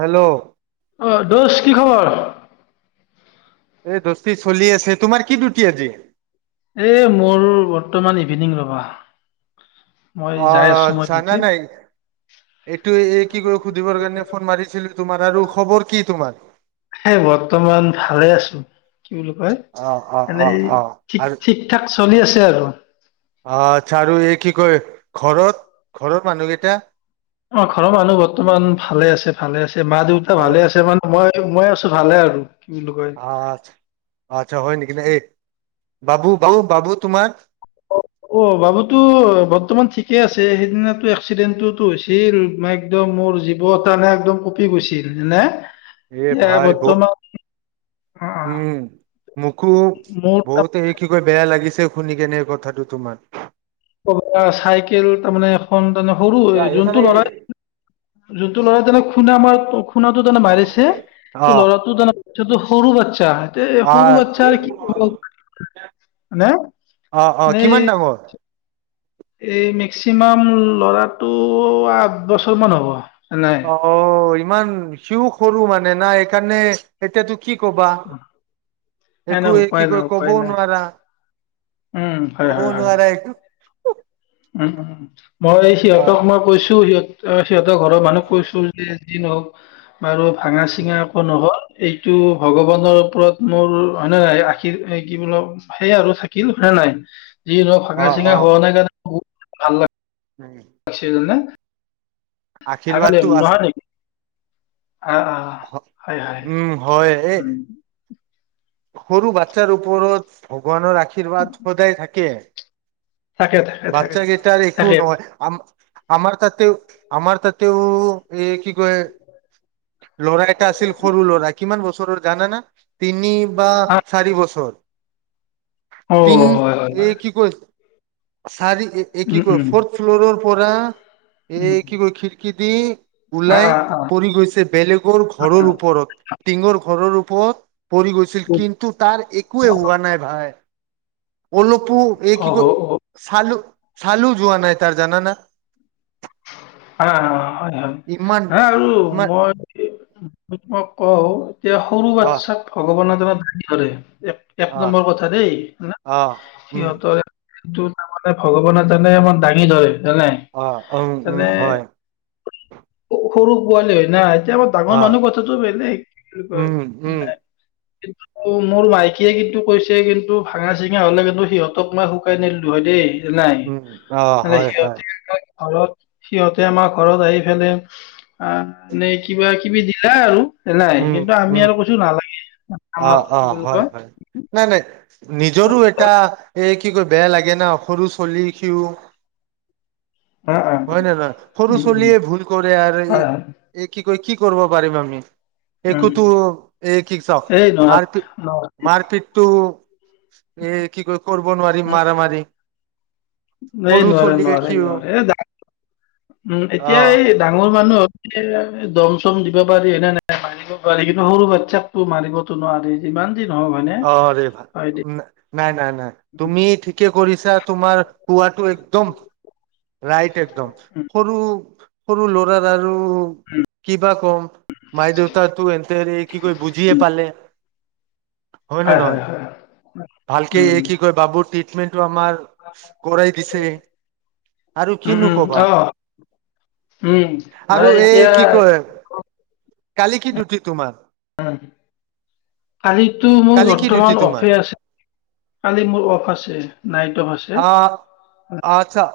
Hello [unintelligible] দুচ কি খবৰ? এই দস্তি চলি আছে তোমাৰ কি ডিউটি আজি? এ মোৰ বৰ্তমান ইভিনিং ৰবা। মই অ যাই আছোঁ মই আচ্ছা না ডিউটিত। নাই এইটো এই কি ক সুধিবৰ কাৰণে ফোন মাৰিছিলো তোমাৰ আৰু খবৰ কি তোমাৰ? হেই বৰ্তমান ভালে আছো কি বুলি কয় অ অ অ এনেই অ ঠিক আৰু ঠিক ঠাক। চলি আছে আৰু অ আচ্ছা আৰু এই কি কয় ঘৰত ঘৰত মানুহ কেইটা অ ঘৰৰ মানুহ বৰ্তমান ভালে আছে ভালে আছে মা দেউতা আৰু ভালে আছে মানে মই মই ভালে আৰু কি বুলি কয়। আ আচ্ছা হয় নেকি ন এই বাবু বাবু বাবু তোমাৰ অ বাবুতো বৰ্তমান ঠিকে আছে সেইদিিননাো এক্সিডেণ্টটোতো হৈছিল একদম মোৰ জীৱ এটা নে একদম কঁপি গৈছিলনেে এ ভাই ব অ' অ, উম মোকো মোৰ বহুতে কিবা বেয়া লাগিছে শুনি কেনে এই কথাটো তোমাৰ চাইকেল তাৰমানে এখন সৰু যোনটো ল'ৰাই যোনটো ল'ৰাই তেনে শুনে আমাৰ অ শুনাটো তানে মাৰিছে ত আহ ল'ৰাটো তানে ইটো সৰু বচ্চা এ আহ অ সৰু আ বাচ্ছাৰ কি হ হনে অ অ এনেই কিমান ডাঙৰ এই মেক্সিমাম ল'ৰাটো আঠ বছৰ মান হ'ব নাই অ ইমান সিউ সৰু মানে নাই সেইকাৰণে এতিয়াতো কি কবা নাই নাই একো উপায় কি নাই কৈ উপায় কবও নাই নোৱাৰা উম হয় হ'ব হয় হয় নোৱাৰা এইটো [unintelligible] মই অ সিহঁতক মই কৈছো সিহঁত সিহঁতৰ ঘৰৰ মানুহক কৈছো যে যি নহওক বাৰু ভাঙা চিঙা উম, একো নহ'ল এইটো ভগৱানৰ ওপৰত মোৰ হয়নে নাই আশীৰ কি বোল সেইয়া আৰু থাকিল হয়ে নাই যিহ অ ফাঙা অ চিঙা হোৱা নাই কাৰণে। ভাল উম পিছে যোনে থাকালেম আশীৰ্বাদটো আছে নহা নেকি অ অ হয় হয় উম [inaudible] সৰু ব চাৰ ওপৰত ভগৱানৰ আশীৰ্বাদ সদায় থাকে থাকে থাকে থাকে বাচ্ছাকেইটাৰ একো থাকে নহয় আমাৰ তাতেও আমাৰ তাতেও এই কি কয়। ল'ৰা এটা আছিল সৰু ল'ৰা কিমান বছৰৰ গানা ন তিনি বা আহ চাৰি বছৰ অ তিনি হয় হয় এই হয়। কি কয় চাৰি একি উম কৰে উম ফ'ৰ্থ ফ্ল'ৰৰ পৰা এ উম কি ক খি কিদি। আহ ওলাই আহ আহ পৰি গৈছে বেলেগৰ ঘৰৰ ওপৰত টিঙৰ ঘৰৰ ওপ পৰি গৈ কিন্তু তাৰ একোৱেই হোৱা নাই ভাই। অলপো এই কি ক আহ, অ অ চাল চালো যোৱা নাই তাৰ জান ন হ হয় হয় ইমান হা আৰু ইমান মই মই তোমাক ক। এয়া সৰু অহ বাচ্ছাক ভগৱানৰ জন কৰে এক এক অহ নম্বৰ কথা দেই ন অহ উম সিহঁতৰ। কিন্তু তাৰমানে ভগৱানে জানে ইমান দাঙি ধৰে। জানে অ অ। উম, তেনে হয়। সৰু পোৱালি হয় না এতিয়া আমাৰ ডাঙৰ অহ মানুহ কথাটো বেলেগ, কি বুলি কয়। উম উম কিন্তু, মোৰ মাইকীয়ে কিন্তু, কৈছে কিন্তু, ভাঙা ছিঙা হ'লে কিন্তু, সিহঁতক মই শুকাই নেৰলো হয় দেই। নাই। উম অহ মানে, হয় হয় সিহঁতি [unintelligible] সিহঁতে আমাৰ ঘৰত আহি পেনে, আঁ এ, কিবা কিবি দিলা আৰু। নাই। উম কিন্তু, আমি উম আৰু কৈছোঁ নালাগে। আমাক অ'! কি অ'! বুলি হয়, কয় হয়। নাই, নাই। অ নিজৰো এটা এ, কি কয়! বেয়া লাগে ন' সৰু ছোৱালী সিও! অ অ। হয় নে নহয়। সৰু উম উম চোৱালীয়ে ভুল কৰে আৰু হয় হয় এই কি কৰিব পাৰিম আমি? উম একোতো এ'কি চাওঁক? এই নোৱাৰ মাৰপিত, মাৰপিতটো এই কি ক কৰিব নোৱাৰি মাৰামাৰি। এই নোৱাৰে, নোৱাৰে, নোৱাৰে। এই উম, এতিয়া আহ এই ডাঙৰ মানুহ দম চম দিব পাৰি নে, নাই মাৰিব পাৰি। কিন্তু, সৰু বাচ্ছাকটো মাৰিবতো নোৱাৰি। যিমান যি নহওক হয়নে অ'! ৰে ভাল হয় দে নাই, নাই, নাই। তুমি ঠিকে কৰিছা। তোমাৰ পোৱাটো একদম ৰাইট। একদম উম। সৰু সৰু ল'ৰাৰ আৰু আৰু কিবা কম। মাই দেউতাই টো এতে এ, কি কয়, বুজিয়ে নাপালে। হয় নে নহয়? ভালকে উম এই কি কয় [unintelligible] আমাৰ ঘৰেই দিছে আৰু উম কিনো উম ক'বা অ উম আৰু নহয় এই এতিয়া কি কয় কালি কি ডিউটি তোমাৰ? উম! কালিতো মোৰ কালি কি ডিউটি বৰ্তমান তোমাৰ অফে আছে। কালি মোৰ অফ আছে। নাইট অফ আছে অ'! অ'! আচ্ছা!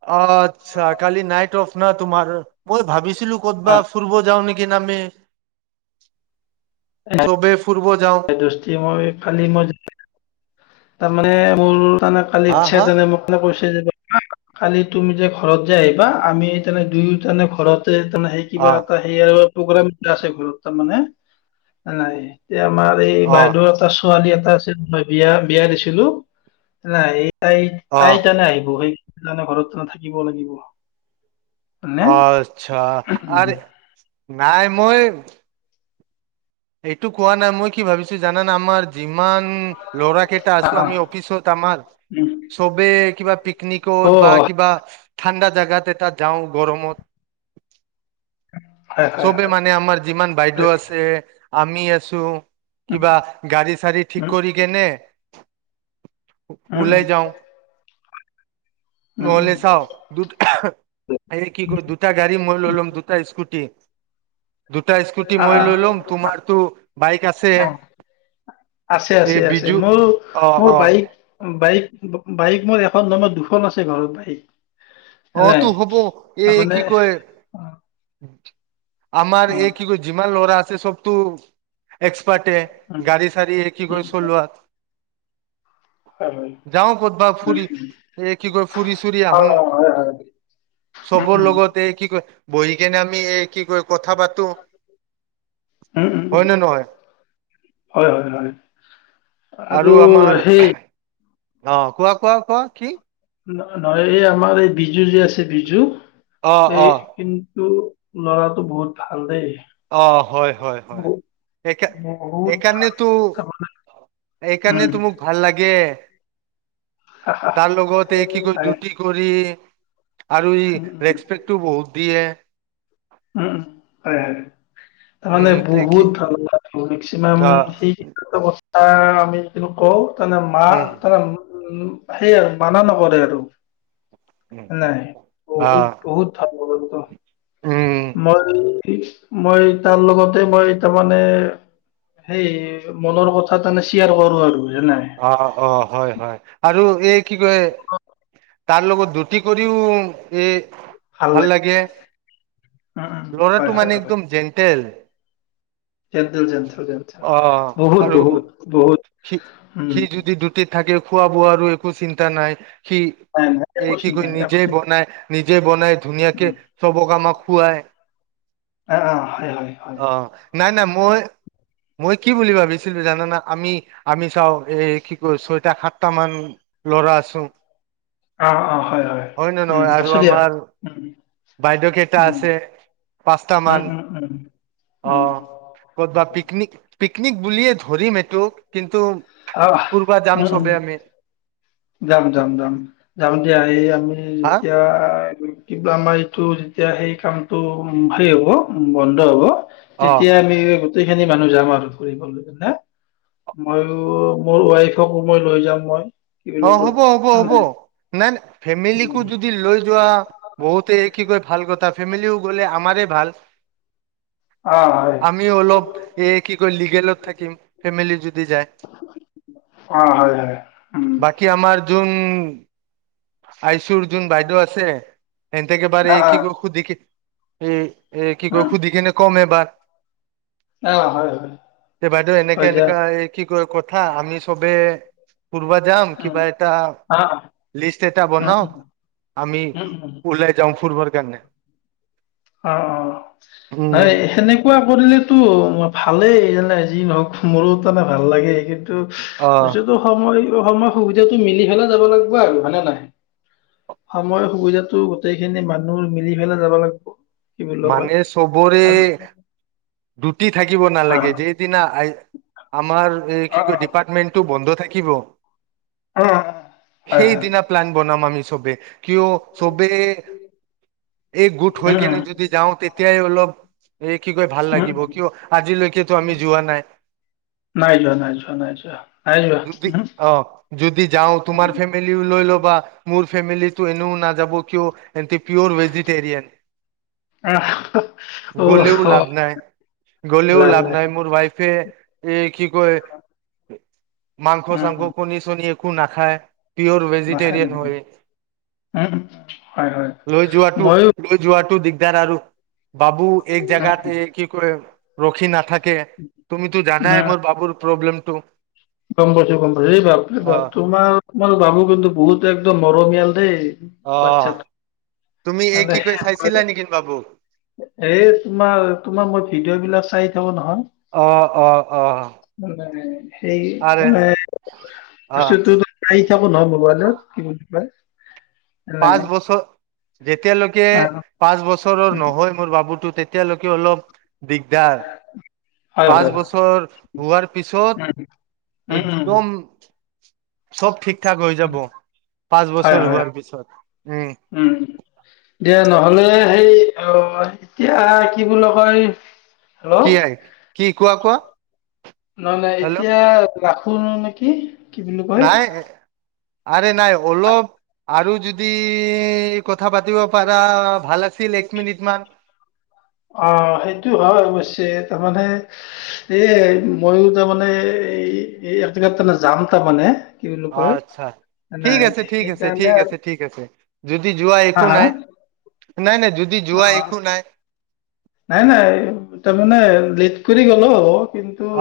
অ'! আচ্ছা! কালি নাইট অফ [unintelligible] তোমাৰ মই ভাবিছ ছিলো হয় ক'তবাত ফুৰি যাও নেকি হে মানে চবে ফুৰ ব দস্তি মই কালি মই তাৰ মানে মোৰ তই মোক কালি হা ইচ্ছা হা যোৱা নাই মোক মা কৈছে যে কালি তুমি যে ঘৰত যে আহিবা আমি তা দুয়োজনে ঘৰত তে তুমি সেই কিবা অ এটা সেইত প্ৰগ্ৰাম আছে ঘৰত তা মানে নাই এতিয়া আমাৰ এই অ বাইদেউ এটা ছোৱালী এটা এটা আছিল মই বিয়া বিয়া দিছিলো তা এই তাই অ তাই কাৰণে আহিব সেই মানে ঘৰত মই থাকিব লাগিব হয়নে আচ্ছা আৰে নাই মই এইটো কোৱা নাই মই কি ভাবিছো জানানা আমাৰ জিম ইমান ল'ৰা কেইটা অ আছো অ আমি অফিচত আমাৰ উম, চবে কিবা পিক অ পিকনিকত বা কিবা ঠাণ্ডা জাগা এটাত যাওঁ গৰমত হয় হয় চবে হয় মানে আমাৰ যিমান বাইদেউ হয় আছে আমি আছো কিবা গাড়ী চাড়ী ঠিক উম কৰি কেনে উম ওলাই যাও উম উম নহ'লে উম চাও দুট এই কি কয় দুটা গাড়ী মই লৈ লম দুটা স্কুটি দুটা স্কুটি অ মই লৈ লম তোমাৰ অ আছে আছে এই আছে বিজু মোৰ অ মোৰ অ বাইক বাইক বা বাইক মোৰ এখন নহয় দুখন আছে ঘৰতেই অ তো হ'ব এই কি কয় উম আমাৰ এই কি কয় যিমান ল'ৰা আছে চব তোৰ এক্স গড়ী চাৰি কি কৰি চলোৱাত অ অ উম উম হয় হয় যাওঁ কতবা ফুৰি এই কি কয় ফুৰি চুৰি অ আহো অ হয় হয় হয় হয় উম উম চবৰ লগত এই কি কয়? বহি কেনে আমি এই কি কয় কথা পাতো উম উম উম হয় নে নহয় হয় হয় হয় আৰু সেই অ কোৱা কোৱা কোৱা কি‌‌? ন নহয় এই আমাৰ এই বিজু যে আছে বিজু অ এই অ কিন্তু ল'ৰাটো বহুত ভাল দেই অ হয় হয় হয় বহুত স বহুত ভাল এইকাৰণেতো তাৰমানে উম এইকাৰণেতো মোক ভাল লাগে হা হা তাৰ লগতে কি কৰি হয় ডিউটি কৰি আৰু ই উম উম ৰেচপেক্টো বহুত দিয়ে উম উ হয় হয় তাৰ মানে উম, দেখি বহুত ভাল লগ মেক্সিমাম আহ, সেই কথা আহ আমি কিনো কওঁ তাৰ মা উম, তনে [unintelligible] উম সেইয়াই মানা নকৰে আৰু উম, নাই বহুত আহ, বহুত ভাল অ উম, মই মই তাৰ লগতে মই তাৰ মানে সেই মনৰ কথা তাৰমানে শ্বেয়াৰ কৰো আৰু নাই অ অ হয় হয় আৰু এক কি কয় তাৰ লগত ডিউটি কৰিও এই ভাল লাগে উম, উম, ল'ৰাটো হয়, হয়, মানে হয় একদম জেণ্টেল জেণ্টেল, জেণ্টেল, জেণ্টোল অ', বহুত আৰু বহুত বহুত সি সি উম যদি ডিউটি থাকে খোৱা বোৱাৰো একো চিন্তা নাই। সি নাই নাই এই একো কি চিন্তা কয় নাই একো নিজে চিন্তা নাই বনাই নিজে বনাই ধুনীয়াকে উম, চবকে আমাক খুৱায় অ', অ', হয়, হয়, হয়। আহ। নাই নাই মই মই কি বুলি ভাবিছিলোঁ জানানা আমি আমি চাওঁ। এই কি কয় ছয়টা সাতটা মান ল'ৰা আছো। অ অ হয় হয় নে উম নহয় আৰু আছো দিয়া উ আমাৰ বাইদেউ কেইটা আছে? পাঁচটা উম মান, উম উম অ উম ক'ত বা পিকনিক পিক নিক বুলিয়ে ধৰিম এইটোক, কিন্তু আহ পূৰ্বা উম যাম উম চবে আমি। যাম যাম যাম যাম দিয়া, এই আমি উম হা এতিয়া কিবা আমাৰ এইটো যেতিয়া সেই কামটো হে হব, বন্ধ হব। অ তেতিয়া আমি গোটেইখিনি মানুহ যাম আৰু ফুৰিবলৈ নে, মইও মোৰ ৱাইফকো মই লৈ যাম মই। কি অ বুলি হ'ব হ'ব হ'ব, নাই নাই ফেমিলি কো কয় যদি লৈ যোৱা, বহুতে কি কয় ভাল কথা ফেমিলিও গলে আমাৰেই ভাল। অ হয় আমিও অলপ, এই কি কয় লিগেলত থাকিম, ফেমিলি যদি যায়। অ হয় হয় উম বাকী আমাৰ যোন, আইচুৰ যোন বাইদেউ আছে এনতে কে বাৰে অ অ কি খুদি কি উম। এ কি কয় সুধি কেনে কম এবাৰ অ হয় হয় তে বাইদেউ এনেকে হয় দিয়া এনেকা এই কি কথা আমি চবে ফুুৰব যাম উম, কিবা এটা অ', লিষ্ট এটা উম, বনাও, উম, আমি উম, উম, ওলাই যাও ফুুৰবৰ কাৰণে। অ অ, ন উম সেনেকুৱা কৰিলেতো ম ভালেই যোনে যি নহক মোৰো তাৰমানে ভাল লাগে অ স ছেতটো সময় ত সময় সুবিধাটো মিলি পেলাই যাব লাগিব আৰু হয়নে নাই, সময়ৰ সুবিধাটো গোটেই খিনি মানুহ মিলি পেলাই যাব লাগিব। কি বুলি কয় মানে চবৰে আৰু দুুটি থাকিব নালাগে, অ', যেদিনা আ আমাৰ এই অ', কি অ', কয়, ডিপাৰ্টমেন্টটো বন্ধ থাকিব। অ', অ, হয়, হয়, সেইদিনা প্লান বনাম আমি। চবে কিয় চবে, একগোট উম, উম, হয়কিনে যদ যদি যাওঁ তেতিয়াই অলপ। এই কি কয় ভাল উম, লাগিব উম। কিয় আজিলৈকেতো আমি যোৱা নাই নাই যোৱা, নাই যোৱা, নাই যোৱা, নাই যোৱা, যদি উহু, অ যদি যাওঁ তোমাৰ উম, ফেমিলি লৈ ল। বা মোৰ ফেমিলিটো এনেও নাযাব কিয় এহেতি পিয়ৰ ভেজিতেৰিয়ান। আহ, অ', গলেও হ, লাভ নাই গ'লেও লাভ নাই মোৰ ৱাইফে এই কি কয়। মাস উম, চাংস উম, কনি শনি এক। একো নাখায়। পিঅৰ নাখায়, ভেজিটৰিয়ন নাখায়। হয় উম, হয়, হয়। লৈ যোৱাটো ময়ো লৈ যোৱাটো দি। দিগদাৰ আৰু। বাবু এক উম, জাগাতে কি কয়। ৰখি নাথাক। তুমিতো উম, জানাই মোৰ বাবুৰ। প্ৰব্লেমটো। গম পাইছো গম পাইছো এই বাবু অ', তোমাৰ তোমাৰ বাবু কিন্তু বহুত একদম মৰমীয়াল। দেই। অহ। বাচ্ছাটো এই তোমাৰ তোমাৰ মই ভিডিঅ। ভিডিওঅবিলাক চাই থাকো ন। অহ অ অহ। মানে সেই মানে অ', বস্তুটো অহ থাকো নহয় মোবাইলত কি বুলি কয়। নাই পাঁচ বছৰ। যেতিয়ালৈকে আহ, পাঁচ বছৰৰ নহয় মোৰ বাবুটো। তেতিয়ালৈকে অলপ। দিগদাৰ হয়, পাঁচ হয়, হয়। বছৰ হোৱাৰ পিছত উম, উম, উম, একদম। চব ঠিক। ঠিকঠাক হৈ যাব পাঁচ হয়, বছৰ হয়, হয়। হোৱাৰ পিছত। উম দিয়া নহ'লে সেই। অ এতিয়া কি বুলি কয়। কি হেল্ল' আই কি কোৱা কোৱা নহ নাই হেল্ল' এতিয়া। ৰাখোন নেকি? কি বোলো কয়। নাই নাই অলপ। আৰু যদি কথা কথা পাতিব পাৰা ভাল আছিলে। পাঁচমিনিট মান অ', সেইটো হয় অৱশ্যেই তাৰমানে এ মইওঁ তাৰমানে এই, এই এজাগাত যাম তাৰমানে। কি বুলি কয় আচ্ছা ঠিক, নাই আছে ঠিক, আছে সেইকাৰণে ঠিক আৰু। আছে ঠিক, আছে যদি যোৱা হা একো হা নাই, নাই, নাই যদি অ যোৱা একো নাই। নাই, নাই তাৰমানে লেট কৰি গলেওঁ।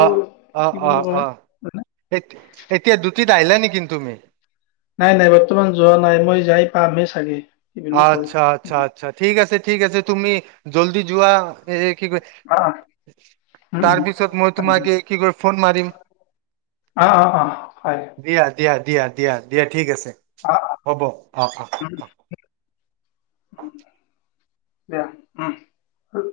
অ', অ', অ', অ', মানে, দুতি এতিয়া ডিউটিত আহিলা নেকি তুমি? নাই, নাই বৰ্তমান যোৱা নাই মই যাই পামহে চাগে। কি বুলি কয় আচ্ছা আচ্ছা আচ্ছা ঠিক আছে। ঠিক আছে তুমি জল্দি যোৱা এ অ উম তাৰপিছত মই উম তোমাকে কি কৰি ফোন মাৰিম অ অ অ হয় দিয়া, দিয়া। দিয়া, দিয়া, দিয়া ঠিক আছে। হ'ব অ', অ', উম অ', [unintelligible] এয়া উ'ম